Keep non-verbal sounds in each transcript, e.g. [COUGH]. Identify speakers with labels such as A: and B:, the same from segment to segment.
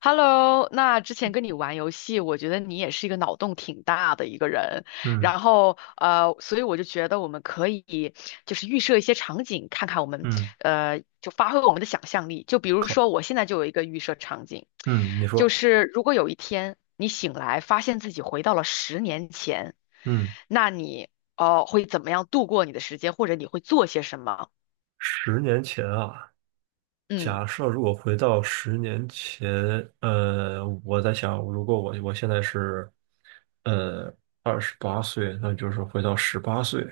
A: Hello，那之前跟你玩游戏，我觉得你也是一个脑洞挺大的一个人，
B: 嗯
A: 然后所以我就觉得我们可以就是预设一些场景，看看我们
B: 嗯，
A: 就发挥我们的想象力。就比如
B: 靠。
A: 说，我现在就有一个预设场景，
B: 嗯，你
A: 就
B: 说。
A: 是如果有一天你醒来发现自己回到了十年前，
B: 嗯，
A: 那你会怎么样度过你的时间，或者你会做些什么？
B: 十年前啊。
A: 嗯
B: 假设如果回到十年前，我在想，如果我现在是，呃，28岁，那就是回到十八岁。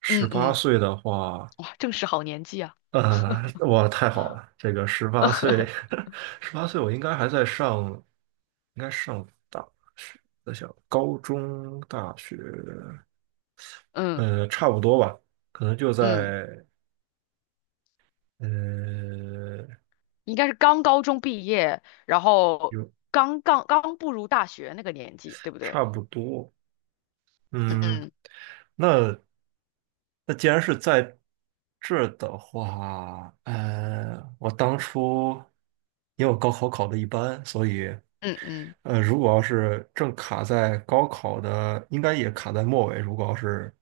B: 十
A: 嗯
B: 八
A: 嗯，
B: 岁的话。
A: 哇，正是好年纪啊，
B: 哇，太好了，这个十八岁。
A: [LAUGHS]
B: [LAUGHS] 十八岁我应该还在上，应该上大学。在想高中、大学。
A: 嗯
B: 差不多吧，可能就
A: 嗯。
B: 在。呃，
A: 应该是刚高中毕业，然后
B: 有
A: 刚步入大学那个年纪，对不对？
B: 差不多。嗯，
A: 嗯
B: 那那既然是在这儿的话，我当初因为我高考考的一般。所以
A: 嗯嗯
B: 如果要是正卡在高考的，应该也卡在末尾。如果要是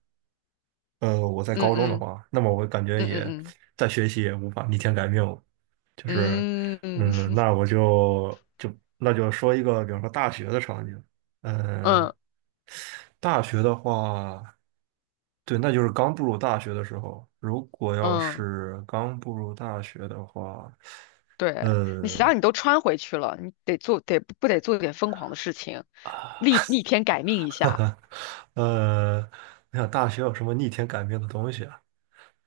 B: 我在
A: 嗯
B: 高中的
A: 嗯
B: 话，那么我感觉
A: 嗯
B: 也
A: 嗯
B: 再学习也无法逆天改命了，就是。
A: 嗯嗯
B: 嗯，那我就就那就说一个，比方说大学的场景。
A: [LAUGHS]
B: 呃，
A: 嗯
B: 大学的话，对，那就是刚步入大学的时候。如果要
A: 嗯，
B: 是刚步入大学的话，
A: 对，你想
B: 呃，
A: 想，你都穿回去了，你得做得不得做点疯狂的事情，逆天改命一
B: [LAUGHS] 哈
A: 下。
B: 哈。呃，我想大学有什么逆天改命的东西啊？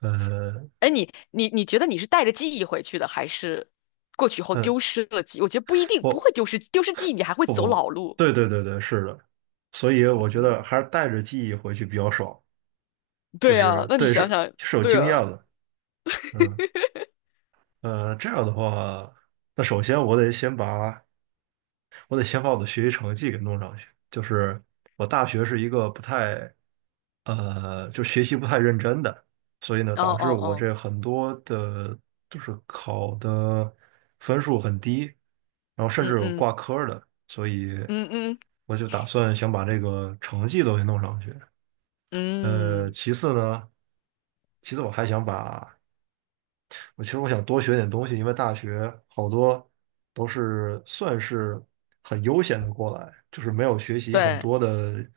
B: 呃，
A: 哎，你觉得你是带着记忆回去的，还是过去后
B: 嗯。
A: 丢失了记忆我觉得不一定不
B: 我。
A: 会丢失记忆，你还会走老路。
B: 对对对对，是的。所以我觉
A: 嗯，
B: 得还是带着记忆回去比较爽，就
A: 对啊，
B: 是，
A: 那你
B: 对，
A: 想
B: 是
A: 想，
B: 是有
A: 对
B: 经验
A: 啊，
B: 的。嗯。这样的话，那首先我得先把我的学习成绩给弄上去。就是我大学是一个不太，就学习不太认真的。所以呢，
A: 哦
B: 导致
A: 哦
B: 我
A: 哦。
B: 这很多的，就是考的分数很低。然后甚至
A: 嗯
B: 有
A: 嗯
B: 挂科儿的，所以
A: 嗯嗯
B: 我就打算想把这个成绩都给弄上去。
A: 嗯，
B: 其次呢，其次我还想把我其实我想多学点东西。因为大学好多都是算是很悠闲的过来，就是没有学习很
A: 对，
B: 多的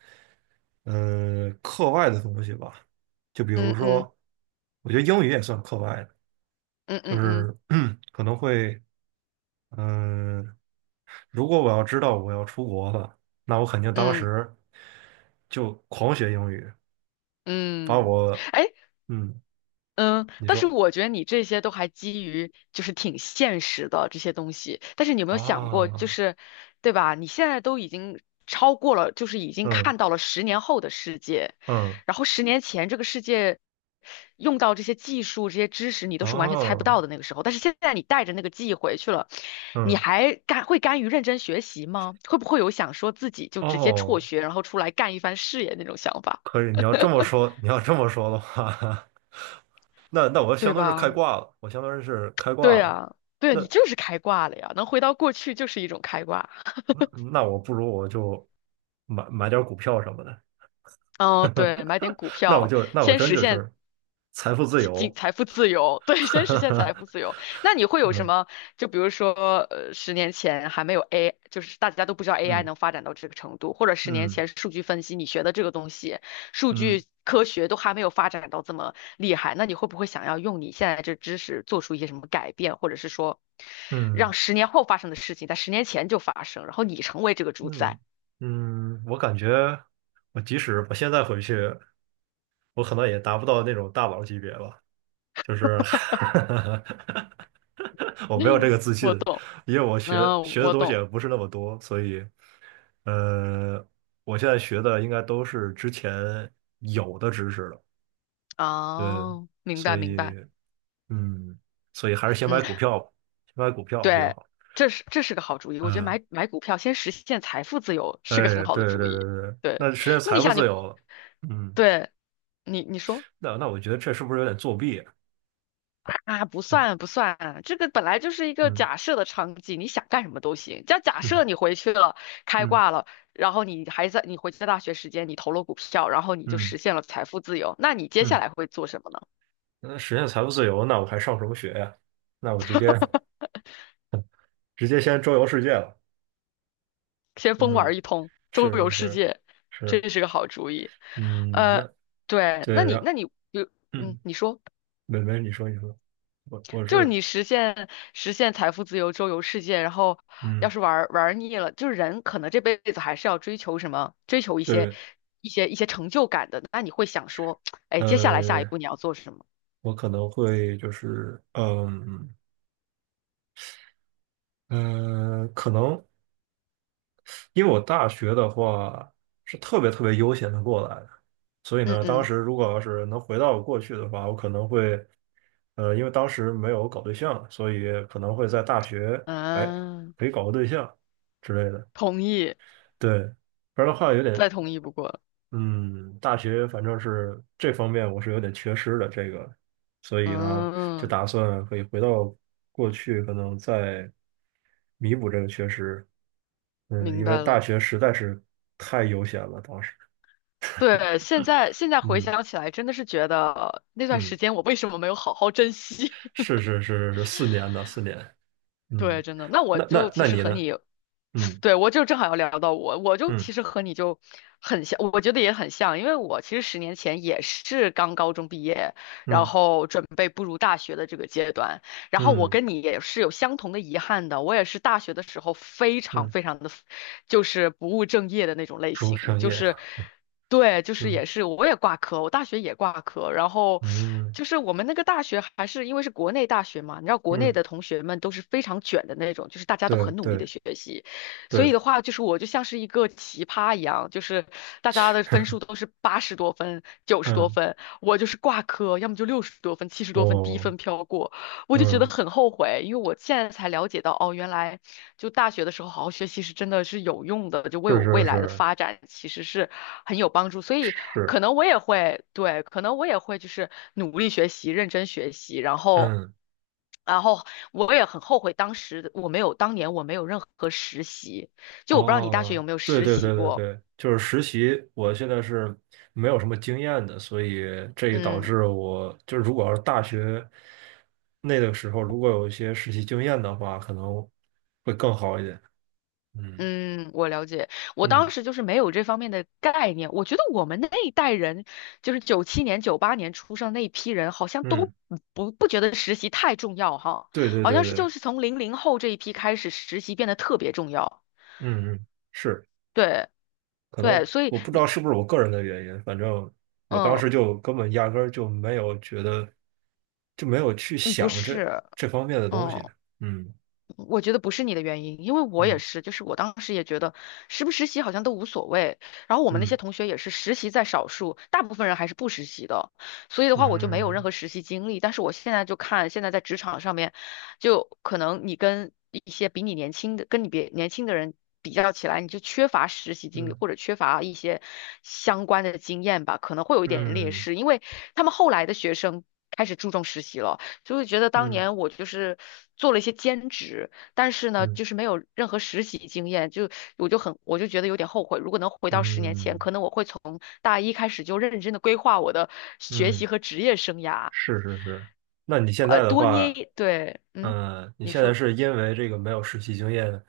B: 课外的东西吧。就比如
A: 嗯嗯
B: 说，我觉得英语也算课外的，
A: 嗯
B: 就
A: 嗯嗯
B: 是 [CLEARS THROAT] 可能会嗯、呃如果我要知道我要出国了，那我肯定当
A: 嗯
B: 时就狂学英语。把
A: 嗯，
B: 我
A: 哎，
B: 嗯，
A: 嗯，
B: 你
A: 但是
B: 说
A: 我觉得你这些都还基于就是挺现实的这些东西，但是你有没有想过，就
B: 啊。
A: 是对吧？你现在都已经超过了，就是已经
B: 嗯
A: 看到了十年后的世界，
B: 嗯
A: 然后十年前这个世界用到这些技术、这些知识，你都是完全猜不
B: 啊。
A: 到的那个时候。但是现在你带着那个记忆回去了，你
B: 嗯，
A: 还甘于认真学习吗？会不会有想说自己就直接辍
B: 哦，
A: 学，然后出来干一番事业那种想法，
B: 可以。你要这么说的话，[LAUGHS] 那我相
A: 对
B: 当于是开
A: 吧？
B: 挂了，我相当于是开挂
A: 对
B: 了。
A: 啊，对啊
B: 那
A: 你就是开挂了呀，能回到过去就是一种开挂。
B: 那我不如我就买点儿股票什么的。
A: 哦，对，买点
B: [LAUGHS]
A: 股票，
B: 那我
A: 先
B: 真
A: 实
B: 就
A: 现
B: 是财富自由。
A: 财富自由，[LAUGHS] 对，先实现财富自
B: [LAUGHS]
A: 由。那你会有什
B: 嗯
A: 么？就比如说，十年前还没有 就是大家都不知道 AI
B: 嗯
A: 能发展到这个程度，或者十年
B: 嗯
A: 前数据分析你学的这个东西，数
B: 嗯
A: 据科学都还没有发展到这么厉害，那你会不会想要用你现在这知识做出一些什么改变，或者是说，让
B: 嗯
A: 十年后发生的事情在十年前就发生，然后你成为这个主
B: 嗯
A: 宰？
B: 嗯。我感觉即使我现在回去，我可能也达不到那种大佬级别吧。就是 [LAUGHS]
A: [LAUGHS]
B: 我没有这
A: 嗯，
B: 个自信。
A: 我懂，
B: 因为我学
A: 嗯，
B: 学的
A: 我
B: 东西
A: 懂。
B: 也不是那么多，所以。呃，我现在学的应该都是之前有的知识了。对，
A: 哦，明
B: 所
A: 白明
B: 以，
A: 白，
B: 嗯，所以还是先
A: 嗯，
B: 买股票吧。先买股票比较
A: 对，
B: 好。
A: 这是个好主意，我觉得
B: 嗯，
A: 买股票先实现财富自由
B: 哎，
A: 是个很好的
B: 对对
A: 主
B: 对
A: 意。
B: 对对。
A: 对，
B: 那实现
A: 那
B: 财
A: 你
B: 富
A: 想你，
B: 自由了。嗯，
A: 对你说
B: 那我觉得这是不是有点作弊啊。
A: 啊，不算不算，这个本来就是一个
B: 嗯
A: 假设的场景，你想干什么都行。假假
B: 嗯，
A: 设你回去了，
B: [LAUGHS]
A: 开
B: 嗯
A: 挂了，然后你还在你回去在大学时间，你投了股票，然后你就
B: 嗯
A: 实现了财富自由，那你接下
B: 嗯。
A: 来会做什么呢？
B: 那实现财富自由，那我还上什么学呀？那我直接先周游世界了。
A: 先疯
B: 嗯，
A: 玩一通，周游
B: 是是
A: 世
B: 是
A: 界，
B: 是。
A: 这是个好主意。
B: 嗯，
A: 呃，
B: 那
A: 对，那
B: 对，
A: 你
B: 然后，
A: 那你比如嗯，
B: 嗯，
A: 你说
B: 美美，你说你说。我
A: 就是
B: 是，
A: 你实现财富自由、周游世界，然后要
B: 嗯，
A: 是玩儿玩儿腻了，就是人可能这辈子还是要追求什么，追求一些
B: 对。
A: 一些一些成就感的。那你会想说，哎，接下来下一
B: 呃，
A: 步你要做什么？
B: 我可能会，就是，可能因为我大学的话是特别特别悠闲的过来的。所以
A: 嗯
B: 呢，当
A: 嗯
B: 时如果要是能回到我过去的话，我可能会。因为当时没有搞对象，所以可能会在大学，哎，
A: 嗯，
B: 可以搞个对象之类的。
A: 同意，
B: 对，不然的话有点。
A: 再同意不过了。
B: 嗯，大学反正是这方面我是有点缺失的这个。所以呢，就
A: 嗯，
B: 打算可以回到过去，可能再弥补这个缺失。嗯，
A: 明
B: 因为
A: 白
B: 大
A: 了。
B: 学实在是太悠闲了，当时。
A: 对，现在回
B: 嗯
A: 想起来，真的是觉得那段时
B: 嗯，
A: 间我为什么没有好好珍惜？
B: 是是是是四年的四年。
A: [LAUGHS] 对，
B: 嗯，
A: 真的。那我
B: 那
A: 就
B: 那
A: 其
B: 那
A: 实
B: 你
A: 和
B: 呢？
A: 你
B: 嗯
A: 对，我就正好要聊到我，我就
B: 嗯
A: 其实和你就很像，我觉得也很像，因为我其实十年前也是刚高中毕业，然
B: 嗯
A: 后准备步入大学的这个阶段，然后我
B: 嗯
A: 跟你也是有相同的遗憾的，我也是大学的时候非常
B: 嗯。
A: 非常的，就是不务正业的那种类
B: 服务
A: 型，
B: 商
A: 就
B: 业。
A: 是，对，就是
B: 嗯
A: 也是我也挂科，我大学也挂科，然后。
B: 嗯
A: 就是我们那个大学还是因为是国内大学嘛，你知道国内
B: 嗯，
A: 的同学们都是非常卷的那种，就是大家都
B: 对
A: 很努力的
B: 对
A: 学习，所以
B: 对，
A: 的话，就是我就像是一个奇葩一样，就是大家的分数都是80多分、九十多
B: 嗯。
A: 分，我就是挂科，要么就60多分、70多分，低
B: 我
A: 分飘过，我就觉得
B: 嗯
A: 很后悔，因为我现在才了解到，哦，原来就大学的时候好好学习是真的是有用的，就为
B: 是
A: 我未
B: 是
A: 来的
B: 是。
A: 发展其实是很有帮助，所以可
B: 是，
A: 能我也会，对，可能我也会就是努力学习、认真学习，然后。
B: 嗯，
A: 然后我也很后悔当时的我没有，当年我没有任何实习，就我不知道你大学
B: 哦，
A: 有没有
B: 对
A: 实
B: 对
A: 习
B: 对对
A: 过。
B: 对。就是实习，我现在是没有什么经验的。所以这也导
A: 嗯
B: 致我就是，如果要是大学那个时候，如果有一些实习经验的话，可能会更好一点。嗯
A: 嗯，我了解，我当
B: 嗯
A: 时就是没有这方面的概念。我觉得我们那一代人，就是97年、98年出生那一批人，好像
B: 嗯，
A: 都不觉得实习太重要哈，
B: 对对
A: 好
B: 对
A: 像是
B: 对，
A: 就是从00后这一批开始，实习变得特别重要。
B: 嗯嗯，是。
A: 对
B: 可能
A: 对，所以
B: 我不知道
A: 你
B: 是不是我个人的原因，反正我当
A: 嗯
B: 时就根本压根儿就没有觉得，就没有去
A: 嗯不
B: 想这
A: 是。
B: 这方面的东西。
A: 嗯。
B: 嗯
A: 我觉得不是你的原因，因为我也
B: 嗯。
A: 是，就是我当时也觉得实不实习好像都无所谓。然后我们那
B: 嗯
A: 些同学也是实习在少数，大部分人还是不实习的，所以的话我就没有任
B: 嗯
A: 何实习经历。但是我现在就看现在在职场上面，就可能你跟一些比你年轻的、跟你别年轻的人比较起来，你就缺乏实习经历
B: 嗯
A: 或者缺乏一些相关的经验吧，可能会有一点劣
B: 嗯
A: 势，因为他们后来的学生开始注重实习了。就会觉得当
B: 嗯
A: 年我就是做了一些兼职，但是呢，
B: 嗯
A: 就是没有任何实习经验，就我就觉得有点后悔。如果能回到十年前，
B: 嗯
A: 可能我会从大一开始就认真的规划我的学
B: 嗯，
A: 习和职业生涯，
B: 是是是。那你现
A: 呃，
B: 在的
A: 多捏
B: 话，
A: 一，对，嗯，
B: 你
A: 你
B: 现在
A: 说，
B: 是因为这个没有实习经验，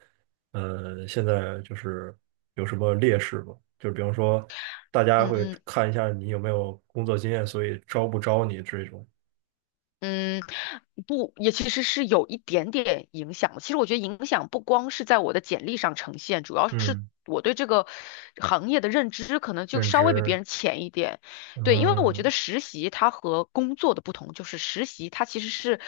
B: 现在就是有什么劣势吗？就比方说，大家
A: 嗯
B: 会
A: 嗯。
B: 看一下你有没有工作经验，所以招不招你这种。
A: 嗯，不，也其实是有一点点影响的。其实我觉得影响不光是在我的简历上呈现，主要
B: 嗯，
A: 我对这个行业的认知可能就
B: 认
A: 稍微比别
B: 知。
A: 人浅一点。对，因为我觉得
B: 嗯
A: 实习它和工作的不同，就是实习它其实是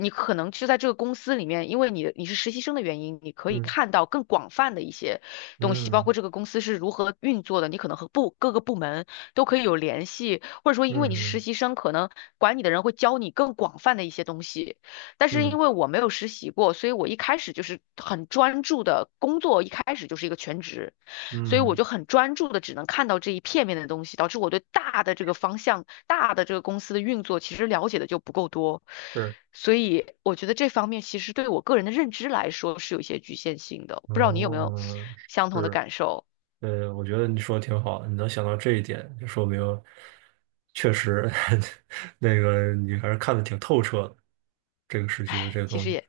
A: 你可能就在这个公司里面，因为你是实习生的原因，你可以
B: 嗯
A: 看到更广泛的一些东西，包
B: 嗯
A: 括这个公司是如何运作的，你可能和各个部门都可以有联系，或者说
B: 嗯
A: 因为你是实
B: 嗯
A: 习生，可能管你的人会教你更广泛的一些东西。但是
B: 嗯
A: 因为我没有实习过，所以我一开始就是很专注的工作，一开始就是一个全职，所以
B: 嗯，
A: 我
B: 嗯
A: 就很专注的只能看到这一片面的东西，导致我对大的这个方向、大的这个公司的运作其实了解的就不够多，
B: 是，
A: 所以我觉得这方面其实对我个人的认知来说是有一些局限性的，不知道你有没有
B: 哦，
A: 相同的
B: 是。
A: 感受？
B: 我觉得你说的挺好的，你能想到这一点，就说明确实。 [LAUGHS] 那个你还是看的挺透彻的，这个时期的这
A: 唉，
B: 个
A: 其
B: 东
A: 实
B: 西。
A: 也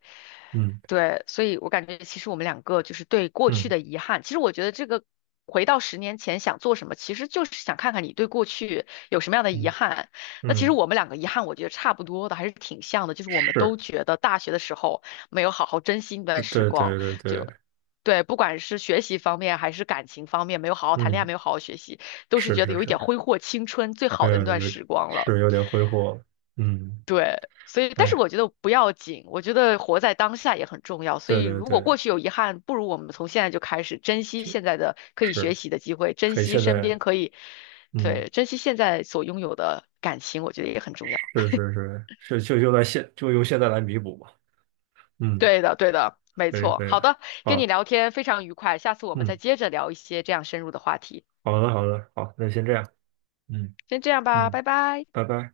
B: 嗯
A: 对，所以我感觉其实我们两个就是对过去
B: 嗯
A: 的遗憾。其实我觉得这个回到十年前想做什么，其实就是想看看你对过去有什么样的遗
B: 嗯
A: 憾。那其实
B: 嗯，
A: 我们两个遗憾，我觉得差不多的，还是挺像的，就是我们都
B: 是。
A: 觉得大学的时候没有好好珍惜那
B: 对
A: 段时
B: 对对
A: 光，
B: 对
A: 就。
B: 对，
A: 对，不管是学习方面还是感情方面，没有好好谈恋爱，
B: 嗯，
A: 没有好好学习，都是
B: 是
A: 觉得
B: 是
A: 有一
B: 是。
A: 点挥霍青春最好的
B: 呃，
A: 那段
B: 有
A: 时光了。
B: 是有点挥霍了。嗯，
A: 所以，但是
B: 哎，
A: 我觉得不要紧，我觉得活在当下也很重要。所
B: 对
A: 以，
B: 对
A: 如果
B: 对，
A: 过去有遗憾，不如我们从现在就开始珍惜
B: 就
A: 现在的可以学
B: 是
A: 习的机会，珍
B: 可以
A: 惜
B: 现
A: 身边
B: 在。
A: 可以，
B: 嗯，
A: 对，珍惜现在所拥有的感情，我觉得也很重要。
B: 是是是，是。就用现在来弥补吧。嗯，
A: 对的，对的，没
B: 可以
A: 错。
B: 可以，
A: 好的，跟你
B: 好，
A: 聊天非常愉快，下次我们再
B: 嗯，
A: 接着聊一些这样深入的话题。
B: 好的好的，好，那先这样。嗯
A: 先这样吧，
B: 嗯，
A: 拜拜。
B: 拜拜。